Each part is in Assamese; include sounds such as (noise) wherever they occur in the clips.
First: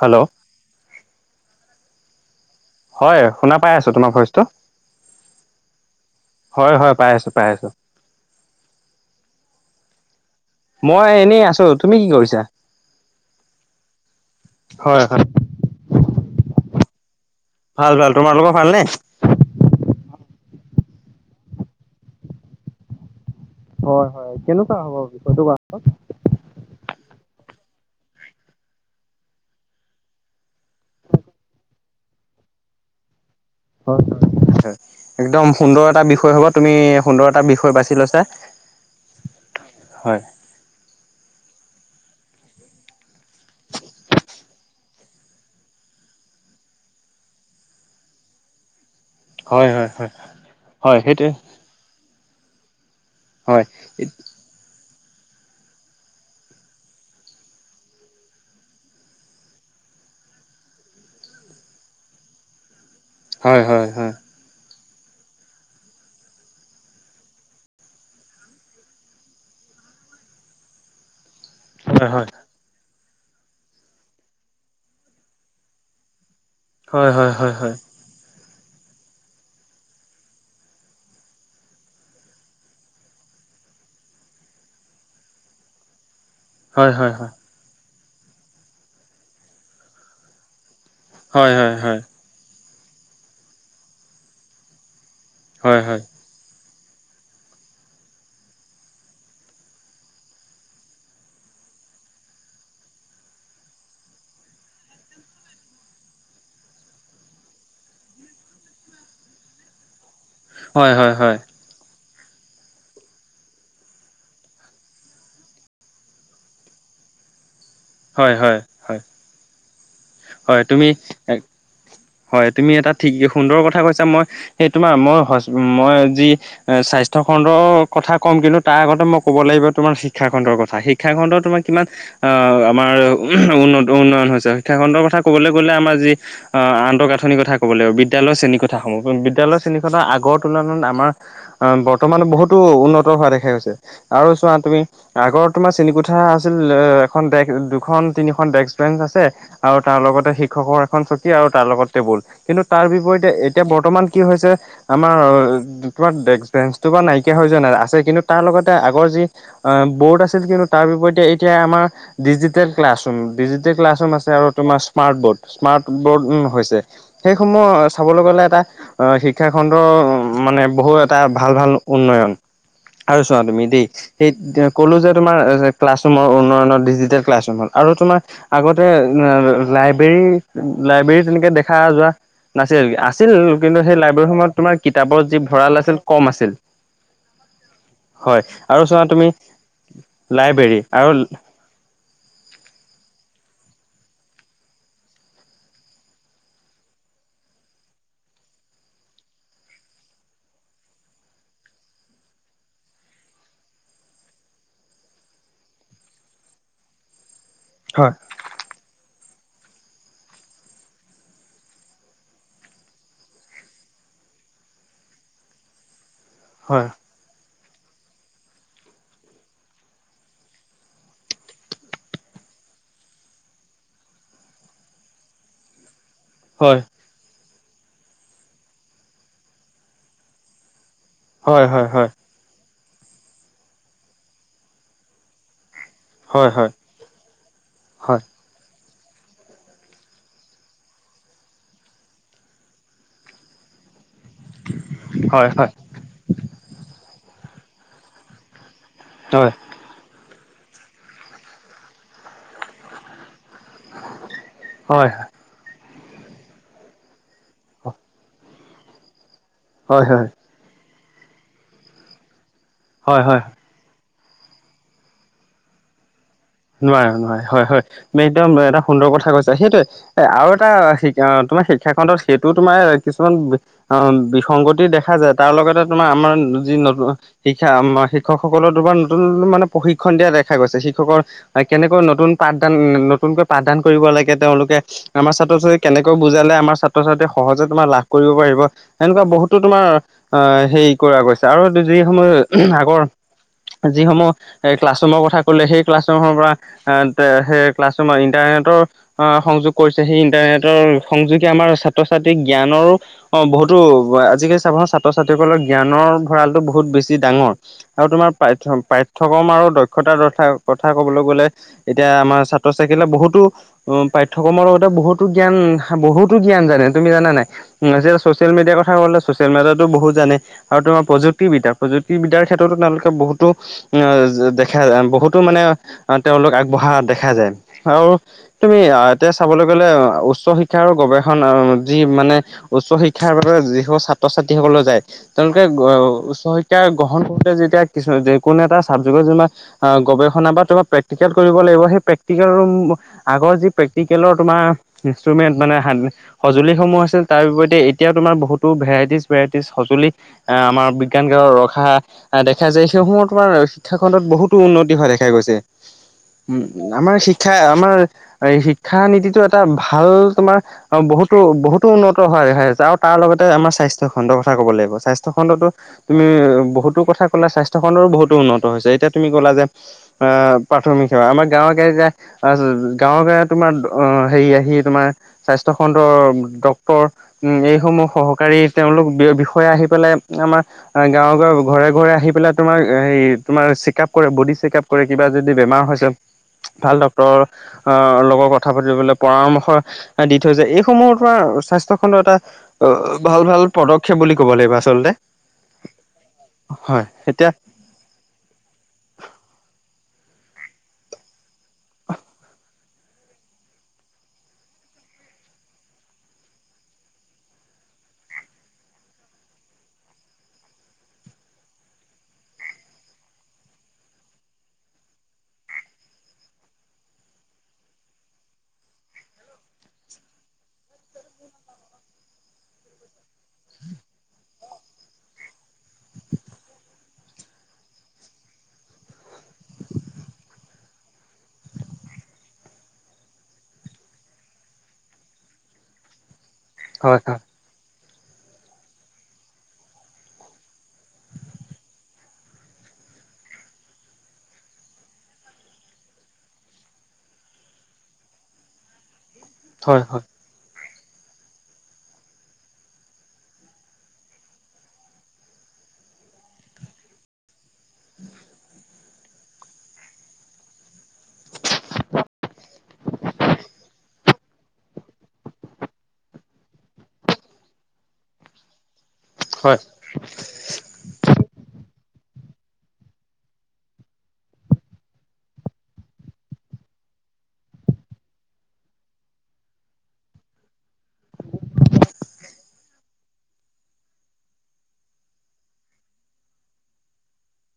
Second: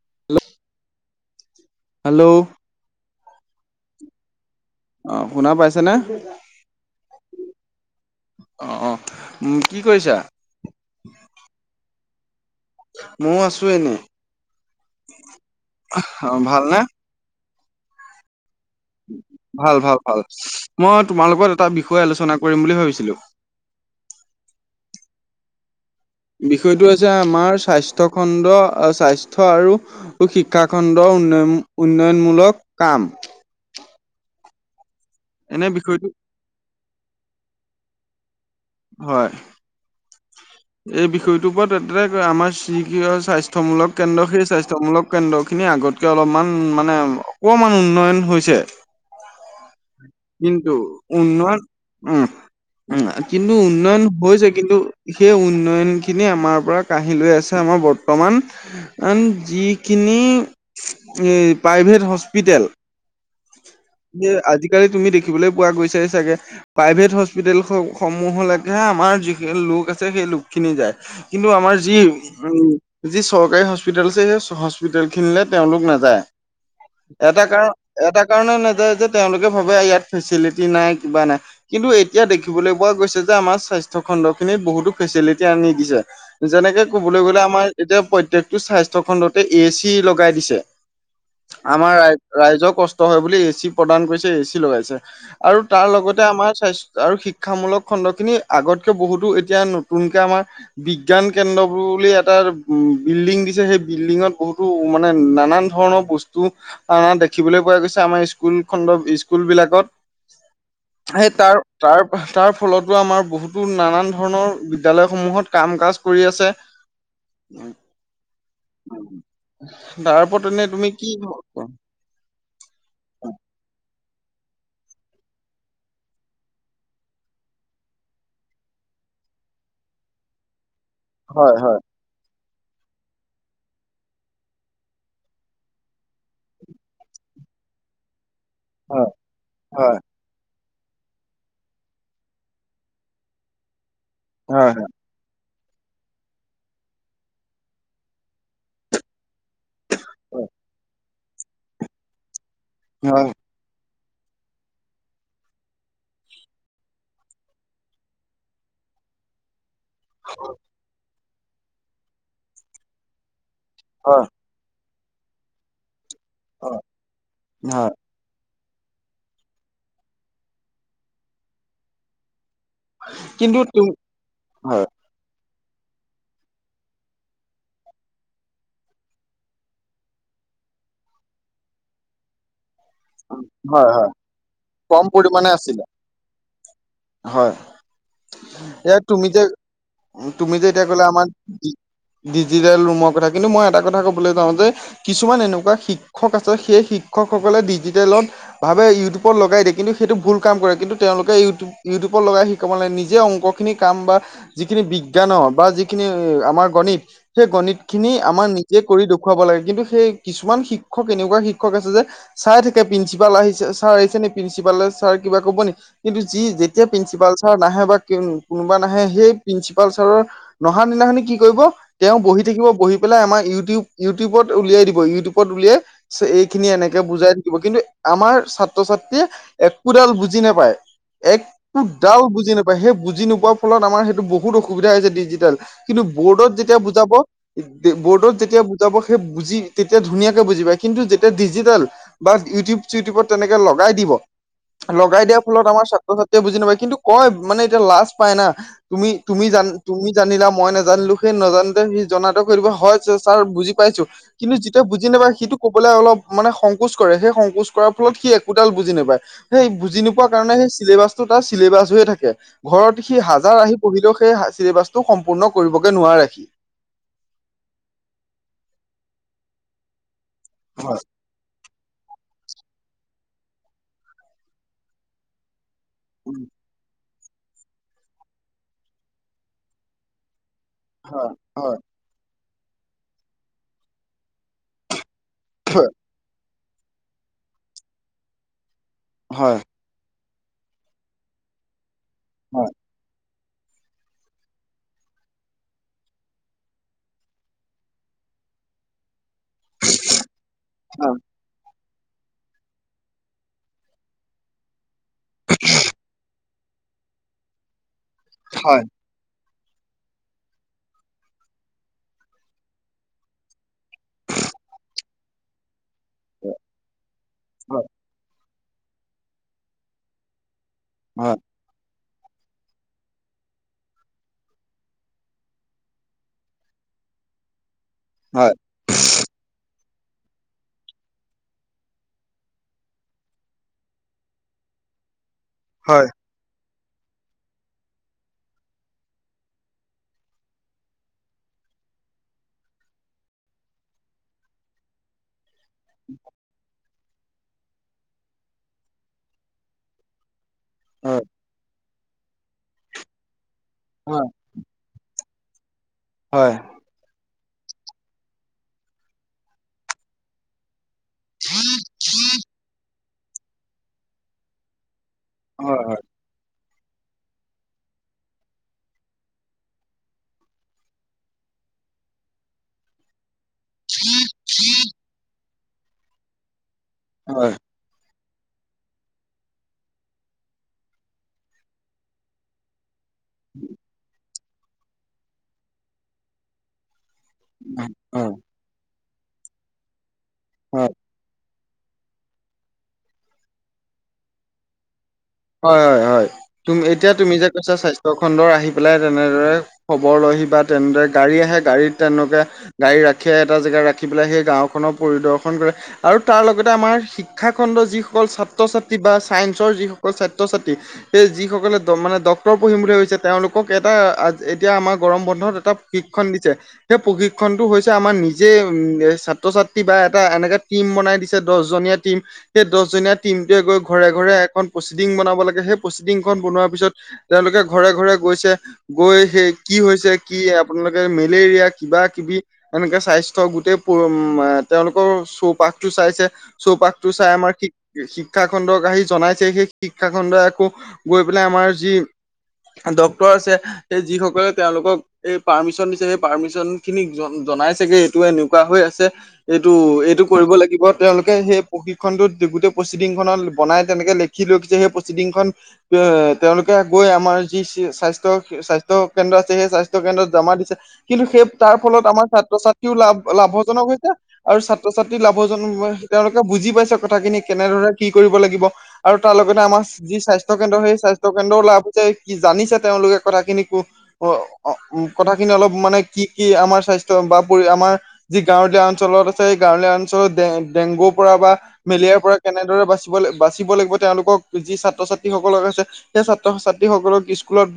হেল্ল'। হেল্ল'। হয় শুনা পাই আছো তোমাৰ ভইচটো। অ', শুনা পাইছেনে। হয়, হয় পাই আছো, পাই আছো। অ', অ' উম কি কৰিছা। মই এনেই আছো তুমি কি কৰিছা। মও আছো এনে হয় হয় অহ ভাল নে। ভাল ভাল তোমাৰালোকৰ ভালনে। ভাল ভাল ভাল মই তোমাৰ লগত এটা বিষয় আলোচনা কৰিম বুলি ভাবিছিলো। হয় হয় কেনেকুৱা হ'ব বিষয়টো কোৱাচোন। বিষয়টো হৈছে আমাৰ স্বাস্থ্যয় খণ্ড স্বাস্থ্য আৰু। টো শিক্ষা খণ্ডৰ উন্নয়ন উন্নয়নমূলক কাম। হয় হয় হয় হয় একদম এনে সুন্দৰ এটা বিষয়টো বিষয় হব তুমি সুন্দৰ এটা বিষয় বাছি লৈছা। হয়। হয়। এই বিষয়টোৰ ওপৰত এতেকে আমাৰ চিকিয় স্বাস্থ্যমূলক কেন্দ্ৰ সেই স্বাস্থ্যমূলক কেন্দ্ৰ খিনি আগতকে অলপমান মানে অকমান উন্নয়ন হৈছে। হয় হয়। হয় কিন্তু হয় সেইটোৱে উন্নয়ন উম উম কিন্তু হয় উন্নয়ন হৈছে কিন্তু সেই উন্নয়ন খিনি আমাৰ পৰা কাঢ়ি লৈ আছে আমাৰ বৰ্তমান কাৰণ যিখিনি প্ৰাইভেট হস্পিটেল হয় হয় হয় দে আজিকালি তুমি দেখিবলৈ পোৱা গৈছাই চাগে প্ৰাইভেট হস্পিতেল স সমূহলৈকে আমাৰ যিখিনি লোক আছে সেই লোক খিনি যায় কিন্তু আমাৰ যি হয় উম যি চৰকাৰী হস্পিতেল আছে সেই হস্পিতেল খিনিলে তেওঁলোক নাযায় হয় হয় হয় এটা হয় হয় কাৰ এটা কাৰণত নাযায় যে তেওঁলোকে ভাবে ইয়াত ফেচিলিটি নাই কিবা নাই কিন্তু এতিয়া দেখিবলৈ পোৱা গৈছে যে আমাৰ স্বাস্থ্য খণ্ড খিনি বহুতো ফেচিলিটি আনি দিছে যেনেকে হয় হয় হয় কবলৈ গলে আমাৰ এতিয়া প্ৰত্যেকটো স্বাস্থ্য খণ্ডতে এ চি লগাই দিছে হয় হয় আমাৰ ৰাই ৰাইজৰ কষ্ট হয় বুলি এচি প্ৰদান কৰিছে এ চি লগাইছে আৰু হয় হয় হয় তাৰ হয় লগতে আমাৰ স্বাস্ আৰু শিক্ষামূলক খণ্ড খিনি আগতকে বহুতো এতিয়া নতুনকে আমাৰ বিজ্ঞান কেন্দ্ৰ বুলি এটা উ বিল্ডিং দিছে সেই বিল্ডিঙত বহুতো মানে নানান ধৰণৰ বস্তু আনা দেখ দেখিবলৈ পোৱা গৈছে। আমাৰ স্কুল খণ্ডক স্কুল বিলাকত হয় হয় সেই তাৰ তাৰ তাৰ ফলতো আমাৰ বহুতো নানান ধৰণৰ বিদ্যালয়সমূহত কাম কাজ কৰি আছে। উম', হয় হয় হয় তাৰ ওপৰত এনেই তুমি কি হয় তুমি এটা ঠিক সুন্দৰ কথা কৈছা মই সেই তোমাৰ মই হস্--মই যি স্বাস্থ্য খণ্ডৰ কথা কম কিন্তু তাৰ আগতে মই ক'ব লাগিব তোমাৰ শিক্ষা খণ্ডৰ কথা শিক শিক্ষাখণ্ড হয় তোমাৰ কিমান আহ আমাৰ উন্নত উন্নয়ন হৈছে শিক্ষা খণ্ডৰ কথা ক'বলৈ গ'লে আমাৰ যি আ আন আন্তঃগাঁথনি ক'ব লাগিব বিদ্যালয় শ্ৰেণী কোঠাসমূহ হয় বিদ্যলয়ৰ হয় শ্ৰেণীকোঠা আগত তুলনাত আমাৰ আ বৰ্তমান বহুতো উন্নত হোৱা দেখা গৈছে আৰু চোৱা হয় তুমি হয় আগৰ তোমাৰ শ্ৰেণী কোঠা আছিল এখন ডে্ক দুখন তিনিখন ডেস্ক বেঞ্চ আছে আৰু তাৰ লগতে শিক্ষকৰ এখন চকী আৰু তাৰ লগত টেবুল কিন্তু তাৰ বিপৰীতে হয়। এট এতিয়া বৰ্তমান কি হৈছে আমাৰ তোমাৰ ডেস্ক বেঞ্চটো বা নাইকিয়া হৈ যোৱা নাই আছে কিন্তু তাৰ লগতে আগৰ যি অ বৰ্ড আছিল কিন্তু তাৰ বিপৰীতে এতিয়া আমাৰ ডিজিটেল ক্লাছৰুম ডিজি তে ক্লাছৰুম হয় আছে আৰু তোমাৰ স্মাৰ্ট বৰ্ড স্মাৰ্ট বৰ্ড ও হৈছে হয় সেই সমূহ হয়। ছা কবলৈ গ'লে এটা আ শিক্ষা খণ্ডৰ মানে বহু এটা ভাল ভাল উন্নয়ন আৰু চোৱা কিন্তু তুমি দেই তুম সেই হয় ক'লো যে তোমাৰ ক্লাছৰুমৰ উন্নয়নৰ ডিজিটেল ক্লাছৰুম হল আৰু তোমাৰ আগতে লাইব্ৰেৰী লাইব্ৰেৰী তেনেকে দেখা যোৱা নাছিল আছ আছিল কিন্তু হয় সেই হয় লাইব্ৰেৰী সমূহত তোমাৰ কম কিতাপৰ যি পৰিমাণে আছিলে ভঁৰাল আছিল কম আছিল হয় হয় আৰু এ চোৱা তুমি যে তুমি যে লাইব্ৰেৰী এতিয়া কলা আৰু আমাৰ ডিত ডিজিটেল ৰুমৰ কথা কিন্তু মই এটা কথা ক'বলৈ যাওঁ যে কিছুমান এনেকুৱা শিক্ষক আছে সেই শিক্ষকসকলে ডিজিটেলত। ভাবে ইউটিউবত লগাই দিয়ে কিন্তু সেইটো ভুল কাম কৰে কিন্তু তেওঁলোকে ইউ-ইউটিউবত লগাই শিক শিকাব নালাগে, নিজে অংক খিনি কাম বা যিখিনি বিজ্ঞানৰ বা যিখিনি আমাৰ গণিত সেই গণিত খিনি হয় আমাৰ নিজে কৰি দেখুৱাব লাগে, কিন্তু সেই কিছুমান শিক্ষক এনেকুৱা শিক্ষক আছে যে চাই থাক প্ৰিঞ্চিপাল আহিছে ছাৰ আহিছে ন প্ৰিন্ঞ্চিপাল চাৰে কিবা ক'ব নেকি, কিন্তু যি যেতিয়া হয় প্ৰিন্ঞ্চিপাল নাহে বা কোনোবা নাহে সেই প্ৰিঞ্চিপাল ছাৰৰ নহা দিনাখনি কি কৰিব তেওঁ বহি থাকিব বহি পেলাই আমাৰ ইউটিউব, ইউটিউবত উলিয়াই দিব ইউটিউবত উলিয়াই এইখিনি হয় এনেকে বুজাই থাকিব কিন্তু আমাৰ ছাত্ৰ ছাত্ৰীয়ে একোডাল বুজি নাপায়। হয় একো হয় ডাল বুজি নেপায় সেই বুজি নোপোৱাৰ ফলত আমাৰ সেইটো বহুত অসুবিধা হৈছে ডিজিটেল। কিন্তু বৰ্ডত হয় হয় হয় যেতিয়া বুজাব হয় বৰ্ডত যেতিয়া বুজাব সেই বুজি তেতিয়া ধুনীয়াকে বুজি পায় কিন্তু যেতিয়া ডিজিটেল বা ইউটিউব চিটিউবত তেনেকে লগাই দিব লগাই দিয়াৰ হয় হয় হয় হয় হয় ফলত আমাৰ ছাত্ৰ-ছাত্ৰী বুজি নাপাই কিন্তু কয় মানে এতিয়া লাজ পাই না তুমি, তুমি হয় জান তুমি জানিলা মই নোজানিলোঁ সেই নাজানিলে সি জননাতটো কৰি হয় ছাৰ বুজি পাইছোঁ কিন্তু যিটোয়ে বুজি নাপায় সিটো ক'বলৈ অলপ মানে স সংকোচ কৰে, সেই সংকোচ কৰাৰ ফলত সি একোদাল বুজি নাপায় সেই বুজি হয় হয় নোপোৱাৰ হয় কাৰণে সেই চিলেবাছ ত' তাৰ চিলেবাছ হৈ থাকে, ঘৰত সি হয় হাজাৰ আহি পঢ়িলেও সেই চছিলেবাচটো সম্পূৰ্ণ কৰিবকে নোৱাৰে। নোৱাৰে, নোৱাৰে হয়, হয় তুমি একদম এটা সুন্দৰ কথা কৈছা, সেইটোৱে এ আৰু এটা হয় অ', তোমাৰ শিক্ষা খণ্ডত সেইটো তোমাৰ কিছুমান অ', বিসংগতি দেখা যায় তাৰ লগতে তোমাৰ আমাৰ উম, যি ন শিক্ষা শিক্ষকসকলৰ তোমাৰ নতুন, নতুন মানে প্ৰশিক্ষণ দিয়া দেখা গৈছে, শিক্ষকৰ হয় হয় কেনে কৌ নতুন পাঠদান নতুনকৈ পাঠদান কৰিব লাগে তেওঁলোকে। আমাৰ ছাত্ৰ-ছাত্ৰী কেনেকৈ বুজালে আমাৰ ছাত্ৰ-ছাত্ৰীয়ে সহজে তোমাৰ লাভ কৰিব পাৰিব, এনেকুৱা বহুতো হয় তোমাৰ অ', হেৰি কৰা গৈছে আৰু এই যি হয় সমূহ আগৰ যিসমূহ এ ক্লাছৰৰুমৰ কথা ক'লে সেই ক্লাছ ক্লাছৰুমত ইণ্টাৰনেটৰ সংযোগ। কৰিছে সেই ইণ্টাৰনেটৰ সংযোগ। আমাৰ ছাত্ৰ-ছাত্ৰীক জ্ঞানৰো অ', বহুতো আজি কালি ছাবাছোন ছাত্ৰ-ছাত্ৰীসকলৰ জ্ঞানৰ ভঁৰালটো বহুত বেছি ডাঙৰ আৰু তোমাৰ পাই হয় পাঠ্যক্ৰম আৰু দক্ষতাৰ কথা কবলৈ গ'লে এতিয়া আমাৰ ছাত্ৰ-ছাত্ৰীলে বহুতো পাঠ্যক্ৰমৰ লগতে বহুতো জ্ঞান বহুতো জ্ঞানে জানে তুমি জানা নাই হয় যে ছচিয়েল মিডিয়াৰ কথা ক'লে ছচিয়েল মেডিয়াতো বহুত জানে। আৰু তোমাৰ হয় প্ৰযুক্তিবিদ্যা, প্ৰযুক্তিবিদ্যাৰ ক্ষেত্ৰতো তেওঁলোকে বহুতো অ', দেখা বহুত টো মানে তেওঁলোক আগবঢ়া দেখা যায় আৰু হয় তুমি তেতিয়া চাবলৈ গ'লে উচ্চ শিক্ষাৰ আৰু গৱেষণ যি মানে উচ্চ শিক্ষাৰ বাবে যিসকল ছাত্ৰ-ছাত্ৰীসকলে যায়। তেওঁলোকে হয় হয় উচ্চ শিক্ষা গ্ৰহণ কৰোতে যেতিয়া কিছু কোনো এটা চাবজেক্টৰ যেনিবা আহ গৱেষণা বা তোমাক প্ৰেক্টিকেল কৰিব লাগিব, সেই প্ৰেক্টিকেলৰ আগৰ যি প্ৰেক্টিকেলৰ তোমাৰ ইনষ্ট্ৰমেণ্ট মানে সঁজুলিসমূহ আছে। তাৰ বিপৰতে এতিয়াও তোমাৰ বহুতো ভেয়াইটিজ, ভেৰাইটিজ সঁজুলি। আহ, আমাৰ হয় বিজ্ঞান কে ৰখা দেখা যায় সেইসমূহত তোমাৰ শিক্ষা খণ্ডত হয় বহুতো উন্নত। হোৱা দেখা গৈছে হয়, উম। আমাৰ শিক্ষা আমাৰ এই শিক্ষা নীতিটো এটা ভাল তোমাৰ অ বহুতো বহুতো উন্নত হয় আৰু তাৰ লগতে আমাৰ স্বাস্থ্য খণ্ডৰ কথা কব লাগিব, স্বাস্থ্য স্বাস্থ্য খণ্ডতো হয়। তুমি বহুতো কথা ক'লে স্বাস্থ্য খণ্ডডো বহুতো উন্নত হৈছে, এতিয়া তুমি কলা যে অ প্ৰাথমিক সেৱা আমাৰ গাঁৱে গাঁৱে যে গাঁৱ গ তোমাৰ হেৰি আহি তোমাৰ স্বাস্থ্য খণ্ডৰ হয়, হয়, উম যিসমূহ সহকাৰী তেওঁলোক বি বিষয়ে আহি পেলাই আমাৰ গাঁৱে গাঁৱে ঘৰে ঘৰে আহি পেলাই তোমাৰ হেৰি তোমাৰ চেকাব কৰে, বদি চেকাব কৰে, কিবা যদি বেমাৰ হৈছে ভাল আহ লগত কথা পাতিবলৈ পৰামৰ্শ দি থৈ যায়। হয়, এইসমূহত তোমাৰ স্বাস্থ্য খণ্ডৰ এটা অ ভাল ভাল পদক্ষেপ বুলি ক'ব লাগিব আচলতে। হয় হয় হয় তুম এতিয়া তুমি যে কৈছা স্বাস্থ্য স্থাথ্য খণ্ডৰ আহি পেলাই তেনেদৰে খবৰ লয়হি বা তেনেদৰে গাড়ী আহে গাড়ীত তেনেলোকে গাড়ী ৰাখে এটা জেগা ৰাখি পেলাই সেই গাঁওখনৰ পৰিদৰ্শন কৰে আৰু তাৰ লগতে আমাৰ শিক্ষাখণ্ডৰ যিসকল ছাত্ৰ-ছাত্ৰী বা ছায়েন্সৰ যিসকল অকল ছাত্ৰ-ছাত্ৰী সেই যিসকলে মানে ডক্টৰ পঢ়িম বুলি ভাবিছে, তেওঁলোকক এটা এতিয়া আমাৰ গৰম বন্ধত এটা শিক্ষণ দিছে। সেই প্ৰশিক্ষনতটো হৈছে আমাৰ নিজে উ ছাত্ৰ ছাত্ৰী বা এটা এনেকা টিম বনাই দিছে দহজনীয়া টিম, সেই দহজনীয়া টিমটোৱে গৈ ঘৰে ঘৰে এখন প্ৰচিডিং বনাব লাগে, সেই প্ৰচিডিংখন বনোৱাৰ পিছত তেওঁলোকে ঘৰে ঘৰে গৈছে গৈ সেই কি হৈছে? কি আপোনালোকে মেলেৰিয়া কিবা কিবি এনেকে স্বাস্থ্য গোটেই তেওঁলোকৰ চৌপাশটো চাইছে চৌপাশটো হয় চাই হয় আমাৰ শিক শিক্ষা খণ্ডক আহি জনাইছে সেই শিক্ষা খণ্ডই আকৌ গৈ পেলাই আমাৰ যি ডক্তৰ আছে যিসকলে তেওঁলোকক এই পাৰ্মিশন দিছে সেই পাৰ্মিশন খিনিক জন জনাইছেগে এইটো এনেকুৱা হৈ আছে এইটো, হয় এইটো হয় কৰিব লাগিব তেওঁলোকে সেই প্ৰশিক্ষণটো গোটেই প্ৰচিডিং খত বনাই তেনেকে লে (unintelligible) সেই প্ৰচিডিং খন এ তেওঁলোকে গৈ আমাৰ যি স্বাস্থ্য স্বাস্থ স্বাস্থ্য কেন্দ্ৰ আছে সেই স্বাস্থ্য কেন্দ্ৰত জমা দিছে কিন্তু সেই তাৰ ফলত আমাৰ ছাত্ৰ-ছাত্ৰীও লাভ লাভজনক হৈছে, আৰু ছাত্ৰ-ছাত্ৰী লাভজনক তেওঁলোকে বুজি পাইছে কথাখিনি কেনেদৰে কি কৰিব লাগিব। আৰু তাৰ লগতে হয় আমাৰ যি স্বাস্থ্য কেন্দ্ৰ সেই স্বাস্থ্য কেন্দ্ৰওলাভ যে কি জানিছে তেওঁলোকে কথাখিনি কো অ কথাখিনি অলপ মানে কি কি আমাৰ স্বাস্থ্য বা পৰি আমাৰ যি গাঁৱলীয়া অঞ্চলত আছে সেই গাঁৱলীয়া অঞ্চলত ডে-ডেংগুৰ পৰা বা মেলেয়াৰ পৰা কেনেদৰে বাচিব লাগ বাচিব লাগিব তেওঁলোকক যি ছাত্ৰ-ছাত্ৰীসকলক আছে সেই ছাত্ৰ ছাত্ৰীসকলক স্কুলত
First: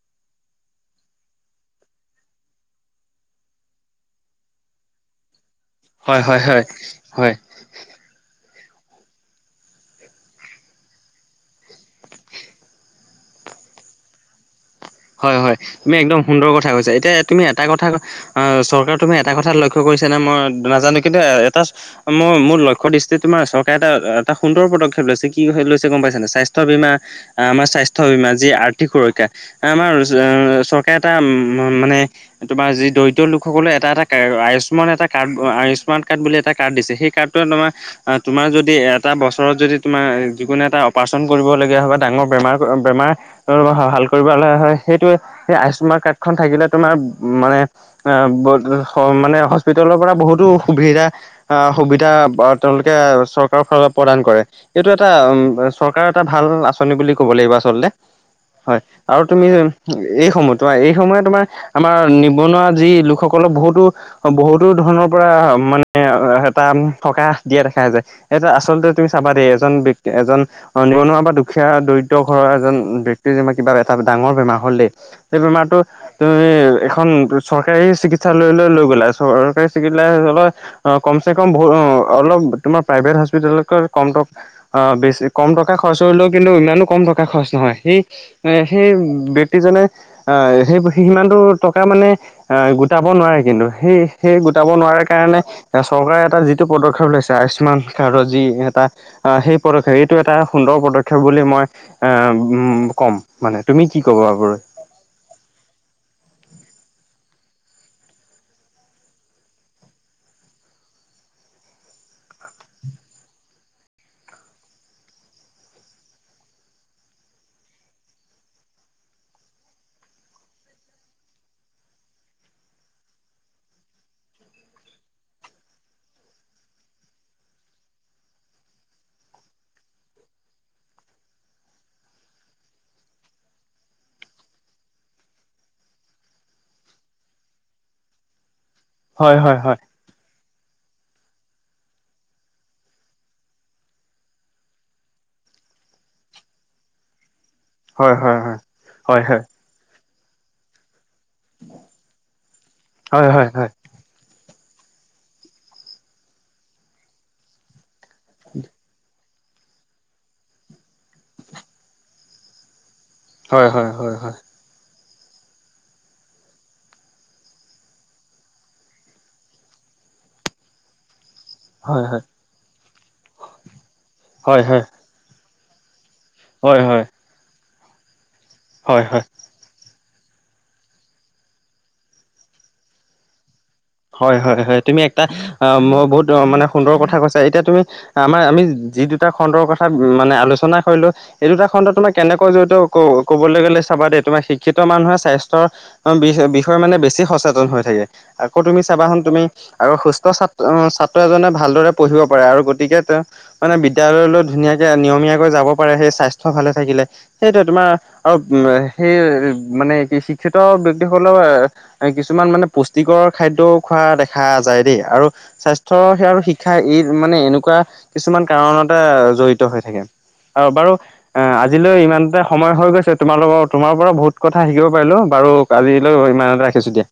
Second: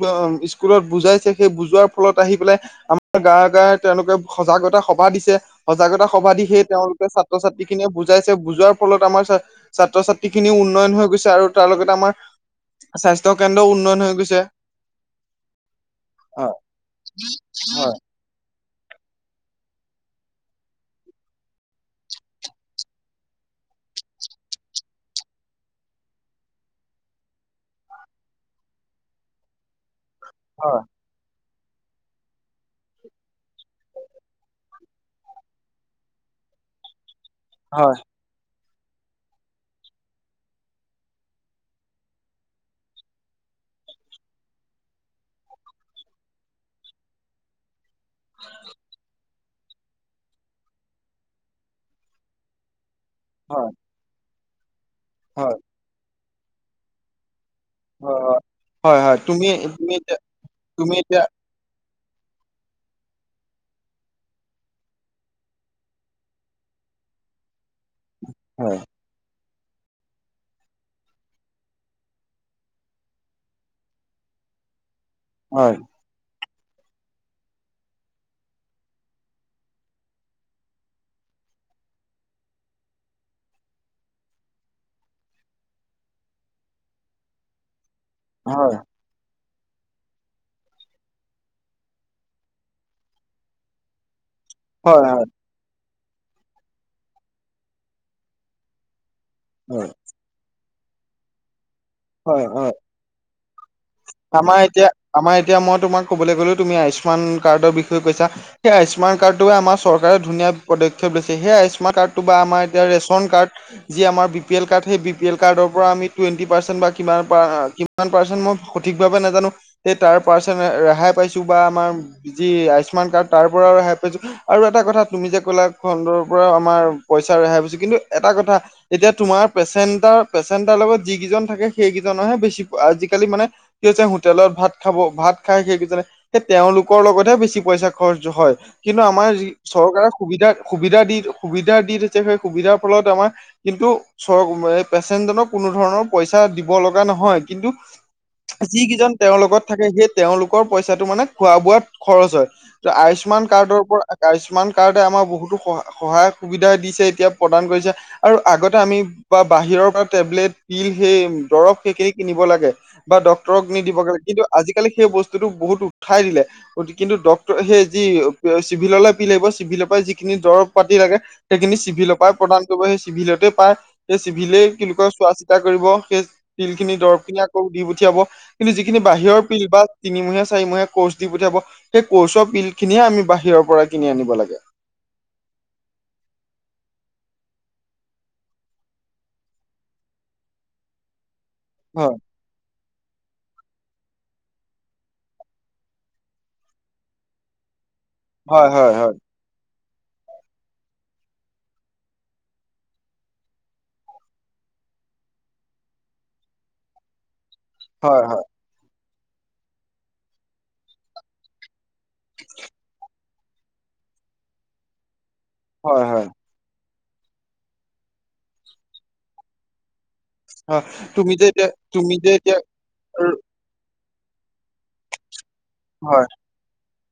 স্কুলত বুজাইছে সেই বুজোৱাৰ ফলত আহি পেলাই আমাৰ গাঁৱে গাঁৱে তেওঁলোকে সজাগতা সভা দিছে, সজাগতা হয় সভা হয় দি সেই হয় তেওঁলোকে হয় ছাত্ৰ-ছাত্ৰী যি খিনিয়ে বুজাইছে, বুজোৱাৰ ফলত আমাৰ ছাত্ৰ-ছাত্ৰী খিনিও উন্নয়ন হৈ গৈছে আৰু তাৰ লগতে আমাৰ স্বাস্থ্য কেন্দ্ৰও উন্নয়ন হৈ গৈছে হয় হয় তুমি একদম সুন্দৰ হয় কথা কৈছা, এতিয়া তুমি এটা কথা হয় অ চৰকাৰে তুমি এটা কথাত লক্ষ্য কৰিছা নে মই নাজানো কিন্তু এটা মই মোৰ লক্ষ্য দৃষ্টিত তোমাৰ চৰকাৰে এটা এটা সুন্দৰ পদক্ষেপ লৈছে, কি লৈছে গম পাইছানে নাই? স্বাস্থ্য বীমা আমাৰ স্বাস্থ্য বীমা যি আৰ্থিক সুৰক্ষা, আমাৰ হয় চৰকাৰে এটা মা-মানে তোমাৰ যি দৰিদ্ৰ লোকসকলে এটা এটা কাৰ আয়ুস্মান এটা কাৰ্ড আয়ুস্মান কাৰ্ড বুলি এটা কাৰ্ড দিছে সেই কাৰ্ড হয় তোমাৰ (inaudible) তোমাৰ যদি এটা বছৰত যদি তোমাৰ যিকোনো এটা অপাৰেচন কৰিবলগীয়া হয় বা ডাঙৰ বেমাৰ বেমাৰ। (inaudible) ভাল কৰিব লগা হয় সেইটোৱে সেই আয়ুস্মান কাৰ্ডখন থাকিলে তোমাৰ মানে। (inaudible) মানে (inaudible) হস্পিতালৰ পৰা বহুতো সুবিধা সুবিধা তেওঁলোকে চৰকাৰৰ হয় ফালৰ। প্ৰদান কৰে এইটো এটা উম হয় চৰকাৰৰ এটা ভাল আঁচনি বুলি ক'ব লাগিব আচলতে। অ, অ হয়, হয়। তুমি (inaudible) এই সময় তোমাৰ এই তুমি সময়ে এতিয়া তোমাৰ আমাৰ নিবনুৱা যি লোকসকলৰ বহুতো। বহুতো ধৰণৰ পৰা মানে এটা থকা দিয়া দেখা যায় এটা হয় আচলতে। তুমি চাবা দেই এজন ব্যক্তি এজন নিবনুৱা বা দুখীয়া দৰিদ্ৰ ঘৰৰ এজন ব্ক্তিয় যেম কিবা। তাৰ ডাঙৰ বেমাৰ হ'ল দেই সেই হয় বেমাৰটো। তুমি এখন চৰকাৰী চিকিৎসালয়লৈ লৈ গ'লা চৰকাৰী চিকিৎ (inaudible) অ কম চে কম বহু অ অলপ তোমাৰ প্ৰাইভেট হস্পিক কমট। অ বেছি কম টকা খৰচ কৰিলেও কিন্তু ইমানো কম টকা খৰচ নহয় সেই এ হয় সেই ব। ক্তিজনে আহ সেই সিমানতটো টকা মানে এ গোটাব নোৱাৰে কিন্তু সেই। সেই গোটাব নোৱাৰা হয় হয় কাৰণে। এ চৰকাৰে এটা যিটো পদক্ষেপ লৈছে আয়ুস্মান কাৰ্ডৰ যি এটা। সেই হয় পদক্ষেপ এইটো এটা সুন্দৰ পদক্ষেপ বুলি মই হয় হয় ক'ম। নে তুম কি কবা (inaudible) পৰা। আমাৰ এতিয়া আমাৰ এতিয়া মই তোমাক কবলৈ গলো তুমি আয়ুস্মান কাৰ্ডৰ বিষয়ে কৈছা। সেই আয়ুস্মান কাৰ্ডটে আমাৰ চৰকাৰে ধুনীয়া পদক্ষেপ দিৈছে সেই আয়ুস্মান কাৰ্ডটো বা আমাৰ এতিয়া ৰেচন কাৰ্ড। যি আমাৰ বি পি এল কাৰ্ স বি পি এল কাৰ্ডৰ পৰা আমি টুৱেট পাৰ্চেণ্ট বা। কিমান পা কিমান পাৰ্চেন্ট মই সঠিকভাৱে নাজানো। তে তাৰ পাৰ্চন ৰেহাই পাইছো বা আমাৰ যি আয়ুস্মান কাৰ্ড তাৰ পৰাও ৰেহাই পাইছো। আৰু এটা কথা তুমি যে ক'লা ফাণ্ডৰ পৰা আমাৰ পইচা ৰেহাই পাইছোঁ, কিন্তু এটা কথা। এতিয়া তোমাৰ পেচেণ্টাৰ, পেচেণ্টাৰ লগত যি কেইজন থাকে সেইকিজনৰহে বেছি, আজিকালি মানে। কি হৈছে, হোটেলত ভাত খাব ভাত খাই সেইকেইজনে। সে তেওঁলোকৰ লগতে বেছি পইচা খৰচ হয়, কিন্তু আমাৰ হয় হয় হয় চৰকাৰে। সুবিধা, সুবিধা দি, সুবিধা দি থৈছে, সেই সুবিধাৰ ফলত আমাৰ। কিন্তু, চ পেচেণ্টজনক কোনো ধৰণৰ পইচা দিব লগা নহয়, কিন্তু। হয় হয় যিকেইজন হয় হয় তেওঁৰ লগত। থাকে সেই তেওঁলোকৰ পইচাটো মানে খোৱা বোৱাত খৰচ হয়, ত হয় আয়ুস্মান হয় হয় কাৰ্ডৰ পৰা। আয়ুস্মান কাৰ্ডে আমাৰ বহুতো সহ সহায় সুবিধা দিছে, এতিয়া প্ৰদান কৰিছে। আৰু আগতে আমি বা বাহিৰৰ পৰা টেবলেট তিল সেই দৰৱ, সেইখিনি কিনিব লাগে। বা ডক্তৰক হয় হয় হয় হয় নিদিবগে কিন্তু আজিকালি সেই বস্তুটো বহুত উঠাই দিলে। গতি কিন্তু ড্ৰপ সেই যি চিভিললৈ পি লাগিব, চিভিলৰ পৰা যিখিনি দৰৱ পাতি লাগে। সেইখিনি হয় চিভিলৰ হয় পৰা প্ৰদান কৰিব সেই চিভিলতে পায় সেই চিভিলে হয় হয় কি বুলি কয় চোৱা চ। কৰিব সেই তিল হয় খিনি হয় দৰৱ কিনি আকৌ দি পঠিয়াব কিন্তু যিখিনি হয় হয় বাহিৰৰ। কিবা তিনিমহীয়া চাৰিমহীয়া কোৰ্চ দি পঠিয়াব, সেই কোচৰ পিল খিনিয়ে আমি বাহিৰৰ পৰা। কিনি আনিব হয়, লাগে। হয়, হয় তুমি এটা অ' বহুত মানে সুন্দৰ কথা কৈছা, এতিয়া তুমি। আমাৰ আমি যি দুটা খণ্ডৰ কথা মানে আলোচনা কৰিলো, সেই দুটা খণ্ড তোমাৰ হয়, কেনে। (inaudible) ক'বলৈ গ'লে, চাবা দেই তোমাৰ শিক্ষিত মানুহে স্বাস্থ্যৰ। অ' বি-বিষয় মানে বেছি সচেতন হৈ থাকে, আকৌ হয়, তুমি হয়, চাবা হয়, চন, তুমি। আৰু সুস্থ চা ছাত্ৰ এজনে ভালদৰে পঢ়িব পাৰে আৰু গতিকে তে। মানে বিদ্যালয়লৈ ধুনীয়াকে নিয়মীয়াকৈ যাব পাৰে সেই স্বাস্থ্য ভালে থাকিলে। সেইটো তোমাৰ হয়, আৰু হয়, উম নাই সেই মানে কি শিক্ষিত ব্যক্তিসকলৰ কিছুমান মানে পুষ্টিকৰ খাদ্যও খোৱা দেখা যায় দেই, আৰু স্বাস্থ্যৰ হয়, হয়, সেয়া আৰু শি শিক্ষাৰ ই মানে এনেকুৱা কিছুমান কাৰণতে অহ' জড়িত হৈ থাকে। আৰু হয়, বাৰু তুমি এ যে এতিয়া আজিলৈ তুমি যে ইমানতেটা এতিয়া সময় হৈ গৈছে তোমালোকৰ, তোমাৰ পৰা বহুত কথা শিকিব পাৰিলোঁ বাৰু আজিলৈ হয়। ইমানতে ৰাখিছোঁ দিয়া।